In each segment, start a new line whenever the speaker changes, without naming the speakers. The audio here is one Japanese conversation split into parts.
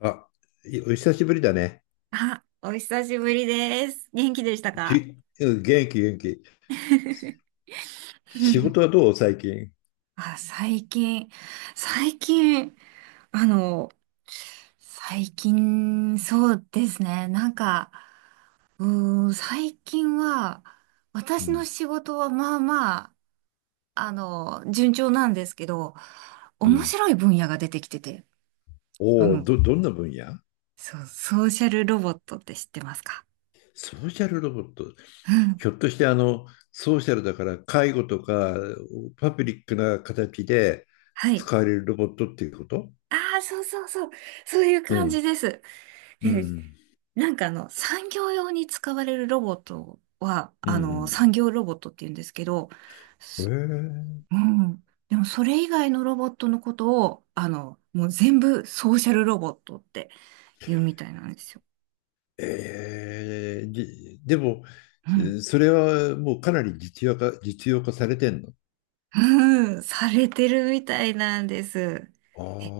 あ、お久しぶりだね。
あ、お久しぶりです。元気でしたか？
き元気元気。仕事はどう最近？
あ、最近、最近、あの、最近、そうですね。なんか、最近は、
う
私の
ん
仕事はまあまあ、順調なんですけど、
う
面
ん、
白い分野が出てきてて、あ
おお、
の、
どんな分野？
そう、ソーシャルロボットって知ってますか？
ソーシャルロボット。
うん。
ひょっとしてあの、ソーシャルだから介護とかパブリックな形で
はい。
使われるロボットっていうこと？
ああ、そうそうそう。そういう
う
感
ん。
じです。
う
で、
ん。
なんか産業用に使われるロボットは、
うん
産業ロボットって言うんですけど、
う
す
ん。
うん。でもそれ以外のロボットのことを、もう全部ソーシャルロボットって言うみたいなんですよ。
えー、えーじでも、
うん。
それはもうかなり実用化されてんの？
うん、されてるみたいなんです。
ああ、
え、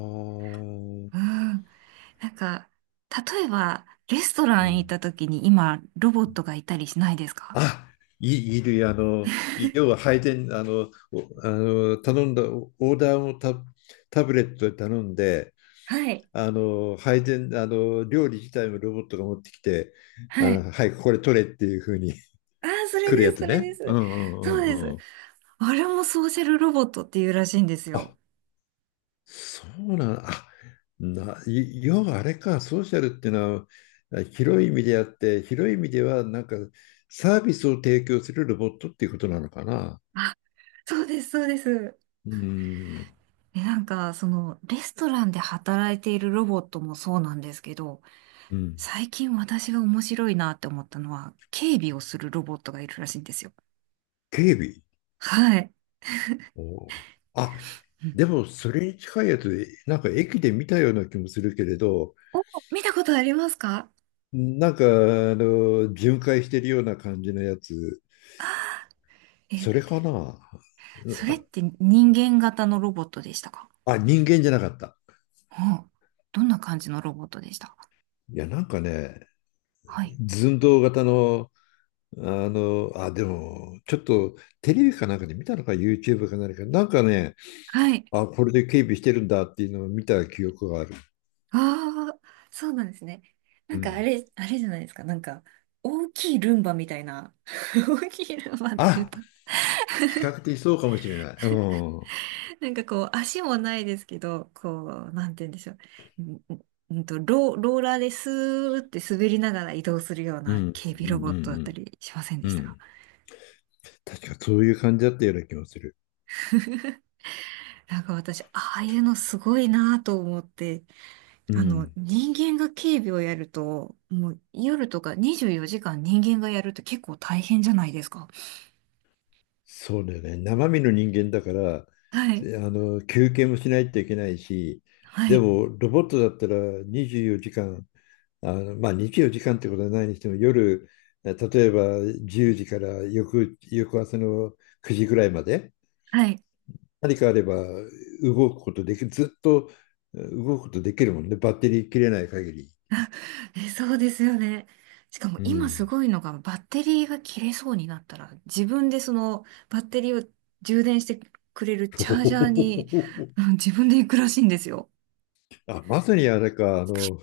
うん。なんか、例えば、レストラ
う
ン行っ
ん。
た時に今、ロボットがいたりしないですか？
あ、いる、あの、要は配膳、あの、頼んだ、オーダーもタブレットで頼んで、
はい。
あの、配膳、あの、料理自体もロボットが持ってきて、あ
はい。
の、はい、これ取れっていう風に
ああ、そ れ
来る
で
や
す、
つ
それ
ね。
で
う
す。
んう
そ
ん
う
う
で
ん
す。
うん。
あれもソーシャルロボットっていうらしいんです
あ、
よ。
そうなん、あ、な、い要はあれか、ソーシャルっていうのは、広い意味であって、広い意味では、なんか、サービスを提供するロボットっていうことなのかな。
あ、そうです、そうです。
うん、
で、なんか、レストランで働いているロボットもそうなんですけど、
うん。
最近私が面白いなって思ったのは、警備をするロボットがいるらしいんですよ。
警備。
はい。
おー。あ、
うん。
でもそれに近いやつで、なんか駅で見たような気もするけれど、
お、見たことありますか？
なんかあの巡回してるような感じのやつ、
え、
それかな。
それって人間型のロボットでしたか？
あ、人間じゃなかった。
うん。どんな感じのロボットでしたか？
いや、なんかね、
はい。
寸胴型の、あの、あ、でも、ちょっとテレビかなんかで見たのか、YouTube か何か、なんかね、
はい。
あ、これで警備してるんだっていうのを見た記憶がある。
ああ、そうなんですね。な
う
んかあ
ん。
れ、あれじゃないですか。なんか、大きいルンバみたいな。大きいルンバっていう
あ、
と、
比較的そうかもしれない。うん。
なんかこう、足もないですけど、こう、なんて言うんでしょう。んんんと、ローラーでスーって滑りながら移動するよう
う
な
ん、
警備
う
ロ
ん、
ボ
う
ット
ん、
だ
う
った
ん。
りしませんで
う
したか？
ん、確かそういう感じだったような気もする。
なんか私、ああいうのすごいなと思って、
うん。
人間が警備をやると、もう夜とか24時間人間がやると結構大変じゃないですか。
そうだよね。生身の人間だから、
はい。
あの、休憩もしないといけないし、
は
で
い。
も、ロボットだったら24時間、あの、まあ24時間ってことはないにしても、夜、例えば10時から翌朝の9時ぐらいまで、
はい。
何かあれば動くことできる、ずっと動くことできるもんね。バッテリー切れない限り。
そうですよね。しかも
う
今す
ん。
ごいのがバッテリーが切れそうになったら自分でそのバッテリーを充電してくれるチャージャーに、う ん自分で行くらしいんですよ。
あ、まさにあれか、あの、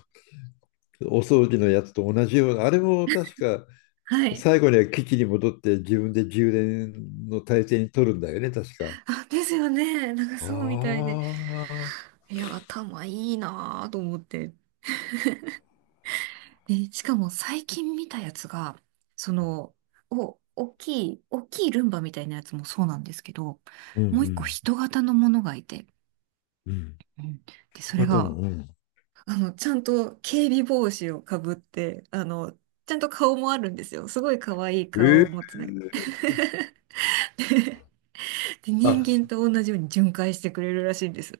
お掃除のやつと同じような、あれも確か、
はい。
最後には基地に戻って自分で充電の体制に取るんだよね、確か。
あ、ですよね。なんかそうみたい
あ
で。
あ。
いや、頭いいなぁと思って。で、しかも最近見たやつが、その、大きいルンバみたいなやつもそうなんですけど、
うんう
もう一個
ん
人型のものがいて、
うん。
うんで、
人
それ
型の、
が
うん。
ちゃんと警備帽子をかぶって、ちゃんと顔もあるんですよ。すごい可愛い顔
え
を持
え、
つね。で、人
あ、
間と同じように巡回してくれるらしいんです。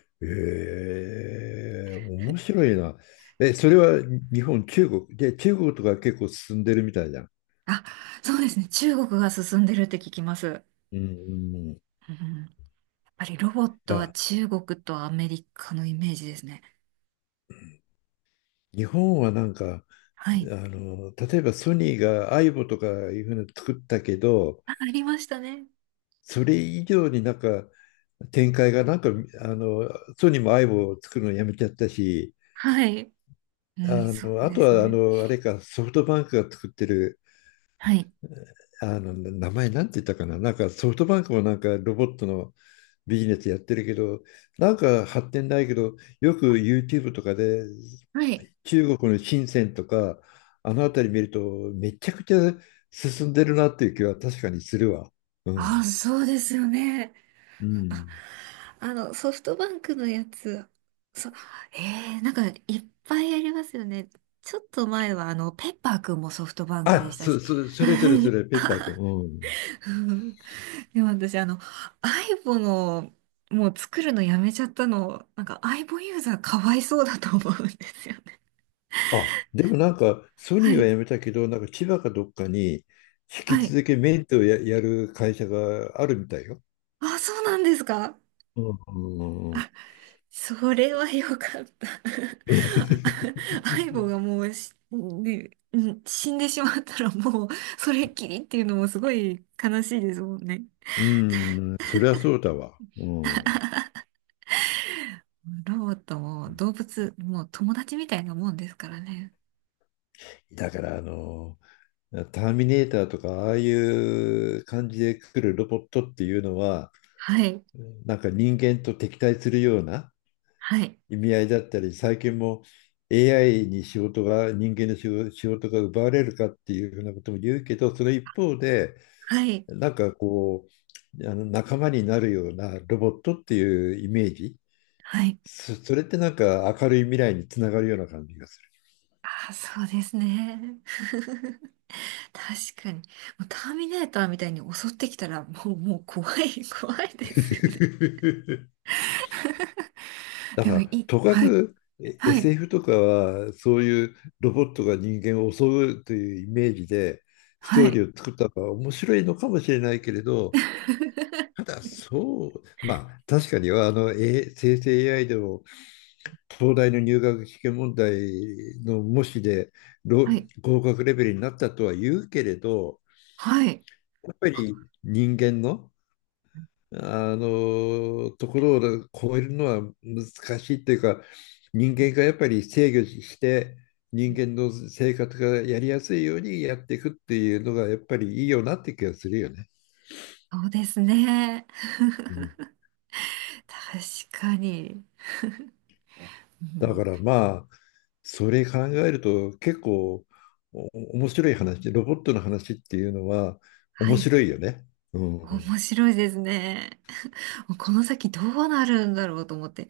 ええ、面白いな。え、それは日本、中国。で、中国とか結構進んでるみたいじゃん。
あ、そうですね。中国が進んでるって聞きます。
うんうんうん。い
うん、やっぱりロボットは
や、
中国とアメリカのイメージですね。
日本はなんか、あ
はい。
の、例えばソニーがアイボとかいうふうに作ったけど、
あ、ありましたね。
それ以上になんか展開がなんか、あの、ソニーもアイボを作るのやめちゃったし、
はい。う
あ
ん、そ
の、
う
あ
で
と
す
はあ
ね。
の、あれか、ソフトバンクが作ってる、
はい。
あの、名前なんて言ったかな、なんかソフトバンクもなんかロボットのビジネスやってるけど、なんか発展ないけど、よく YouTube とかで
はい。
中国の深センとか、あの辺り見ると、めちゃくちゃ進んでるなっていう気は確かにするわ。う
あ、
ん。
そうですよね。
う
あ
ん。
あの、ソフトバンクのやつ、そ、えー、なんかいっぱいありますよね。ちょっと前はペッパーくんもソフトバンクで
あ、
したし。
それそれ それ、ペッパー君。うん。
うん。でも私アイボの、もう作るのやめちゃったの、なんかアイボユーザーかわいそうだと思うんですよね。
あ、でもなんか、ソニ
は
ーは
い。
辞めたけど、なんか千葉かどっかに、引き
はい。
続きメンテをやる会社があるみたいよ。
あ、そうなんですか？
うん。うん、うん
それはよかった。相棒がもう、死んでしまったらもうそれっきりっていうのもすごい悲しいですもんね。
うん、それはそうだわ。うん。
ロボットも動物もう友達みたいなもんですからね。
だからあの、ターミネーターとか、ああいう感じで来るロボットっていうのは、
はい、
なんか人間と敵対するような
はい、
意味合いだったり、最近も AI に仕事が、人間の仕事が奪われるかっていうふうなことも言うけど、その一方で、
はい、
なんかこう、あの仲間になるようなロボットっていうイメージ、
はい。
それってなんか明るい未来につながるような感じがする。
ああ、そうですね。確かに。もうターミネーターみたいに襲ってきたらもう怖い、怖いですよね。
だ
で
か
もい
ら、
い。
とか
はい、
く
はい、
SF とかは、そういうロボットが人間を襲うというイメージで、ス
は
トーリ
い、
ーを作ったのは面白いのかもしれないけれど、ただそう、まあ確かにはあの、生成 AI でも東大の入学試験問題の模試で
はい。
合格レベルになったとは言うけれど、
はい。
やっぱり人間のあのところを超えるのは難しいっていうか、人間がやっぱり制御して人間の生活がやりやすいようにやっていくっていうのがやっぱりいいよなって気がするよね。
そうですね。
うん、
確かに。う
だ
ん、
からまあそれ考えると結構お面白い話、ロボットの話っていうのは
は
面
い。
白いよね。うん。
面白いですね。もうこの先どうなるんだろうと思って。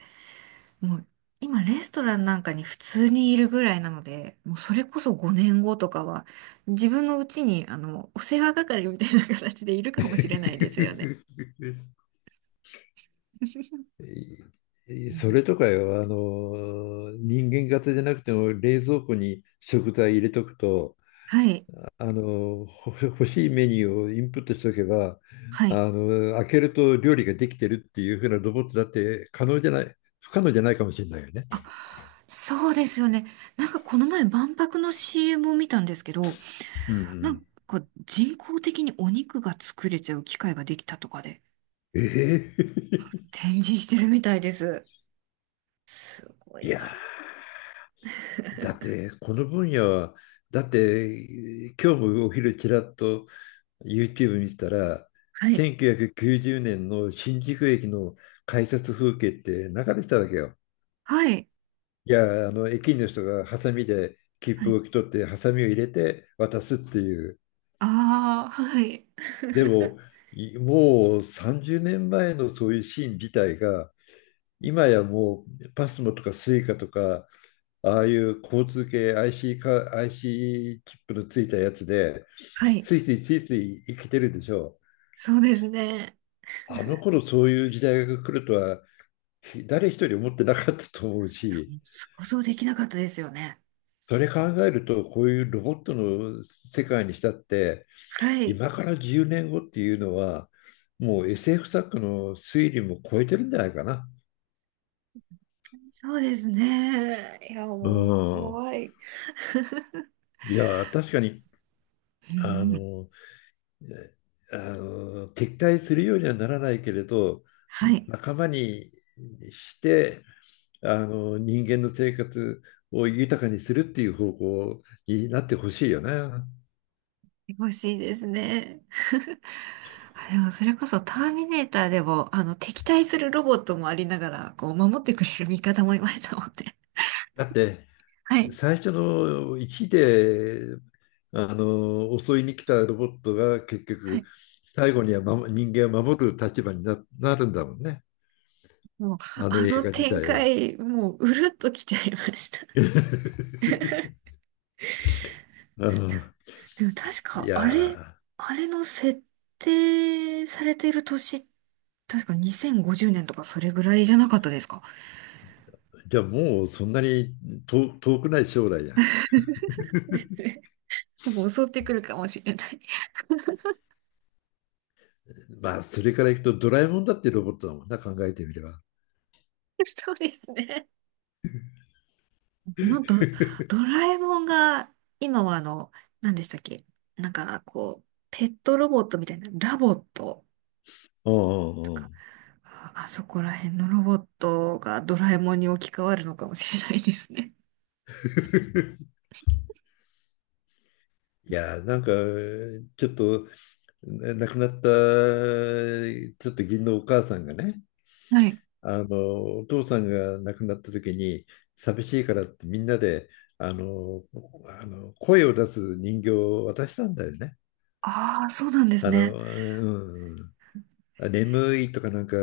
もう今レストランなんかに普通にいるぐらいなので、もうそれこそ5年後とかは自分のうちにお世話係みたいな形でいるかもしれないですよね。う
そ
ん。
れとかよ、あの、人間型じゃなくても冷蔵庫に食材入れとくと、
はい。
あの、欲しいメニューをインプットしとけば、
はい。
あの、開けると料理ができてるっていう風なロボットだって可能じゃない、不可能じゃないかもしれないよね。
あ、そうですよね。なんかこの前万博の CM を見たんですけど、
うんう
な
ん。
んか人工的にお肉が作れちゃう機械ができたとかで
ええ。
展示してるみたいです。すご
い
い
や
な。
ー、だっ てこの分野は、だって今日もお昼ちらっと YouTube 見てたら、
はい。
1990年の新宿駅の改札風景って流れてたわけよ。
はい。
いや、あの、駅員の人がハサミで切
は
符を
い。
受け取って、ハサミを入れて渡すっていう。
ああ、はい。
でも、もう30年前のそういうシーン自体が、今やもうパスモとかスイカとか、ああいう交通系 IC か、IC チップのついたやつで、
はい。
スイスイスイスイ生きてるでしょ。
そうですね。
あの頃そういう時代が来るとは誰一人思ってなかったと思うし、
想像できなかったですよね。
それ考えると、こういうロボットの世界にしたって、
はい。
今から10年後っていうのは、もう SF 作家の推理も超えてるんじゃないかな。
そうですね。いや、
う
もう
ん。
怖い。
いや、確かに、
う
あ
ん。
の、あの、敵対するようにはならないけれど、
はい。
仲間にして、あの、人間の生活を豊かにするっていう方向になってほしいよね。
欲しいですね。あ、でもそれこそターミネーターでも、敵対するロボットもありながら、こう、守ってくれる味方もいましたもんね。
だって、
はい。
最初の1であの襲いに来たロボットが結
は
局
い。
最後には人間を守る立場になるんだもんね、
もう、
あの
あ
映
の
画自
展
体は。
開、もう、うるっときちゃいました。
あ あ、
でも確
い
か、あれ、
や
あれの設定されている年、確か2050年とかそれぐらいじゃなかったですか？
ー、じゃあもうそんなに遠くない将来や。
もう襲ってくるかもしれない。
まあそれからいくとドラえもんだってロボットだもんな、考えてみれば。
そうですね。あのド、ドラえもんが、今は何でしたっけ？なんか、こう、ペットロボットみたいな、ラボット
うんう
と
んう
か、
ん。
あそこら辺のロボットがドラえもんに置き換わるのかもしれないですね。
いやーなんか、ちょっと亡くなったちょっと義理のお母さんがね、
はい。
あのお父さんが亡くなった時に寂しいからってみんなであの、あの声を出す人形を渡したんだよね。
ああ、そうなんです
あの、
ね。
うん、眠いとかなんかあ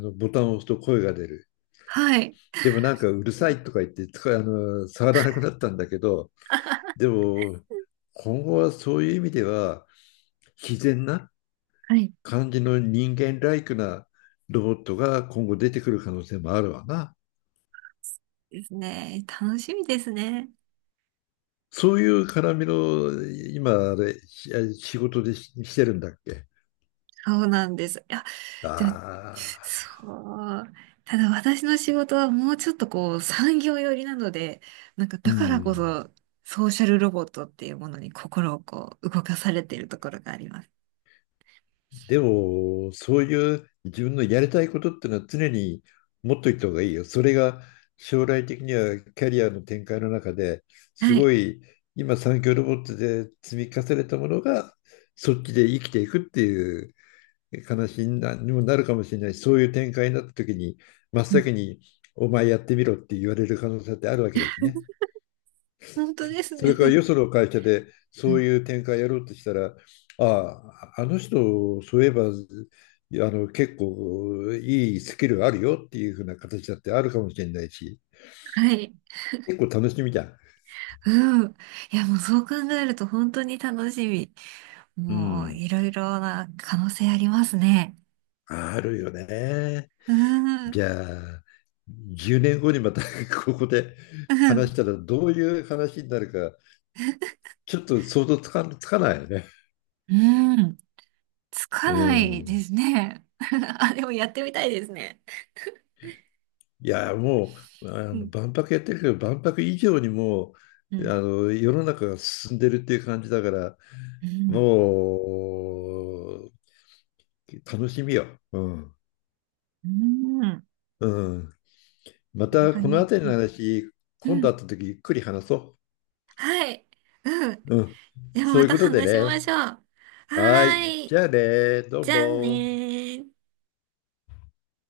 のボタンを押すと声が出る。
はい。
でもなんかうるさいとか言ってあの触らなくなったんだけど、でも今後はそういう意味では自然な
はい。
感じの人間ライクなロボットが今後出てくる可能性もあるわな。
ですね。楽しみですね。
そういう絡みの今あれ仕事でしてるんだっけ？
そうなんです。いや、でも、
ああ、
そう。ただ私の仕事はもうちょっとこう産業寄りなので、なんか
う
だからこ
ん。
そソーシャルロボットっていうものに心をこう動かされているところがあります。
でも、そういう自分のやりたいことってのは常に持っといた方がいいよ。それが将来的にはキャリアの展開の中です
はい。
ごい、今産業ロボットで積み重ねたものがそっちで生きていくっていう悲しいなにもなるかもしれないし、そういう展開になった時に、真っ
うん、
先にお前やってみろって言われる可能性ってあるわけだしね。
本当です
それ
ね。
からよその会社で
う
そう
ん。
いう展開やろうとしたら、ああ、あの人、そういえば、あの結構いいスキルあるよっていうふうな形だってあるかもしれないし、
はい。
結構楽しみじゃん。
うん。いや、もうそう考えると本当に楽しみ。
う
もう
ん、
いろいろな可能性ありますね。
あるよね。
うん。
じゃあ、10年後にまた ここで
う
話
ん。
したらどういう話になるか、ちょっと想像つかつかないよね。
うん。つか
う
ないで
ん。
すね。あ、でもやってみたいですね。
いや、もう、あ
う
の、
ん。
万博やってるけど、万博以上に、も
う
う、
ん。
あの、世の中が進んでるっていう感じだから、
うん。
もう、楽しみよ。うん。
うん。
うん。ま
本
た、
当
このあ
に。
たり
う
の
ん、
話、今
う
度会っ
ん。
た時、ゆっくり話そ
はい。うん、うん、本当に、うん、はい、うん、
う。うん。
でも
そう
ま
いう
た
ことで
話しま
ね。
しょう。は
はい。
ー
じ
い。
ゃあね、どう
じゃあね
も。
ー。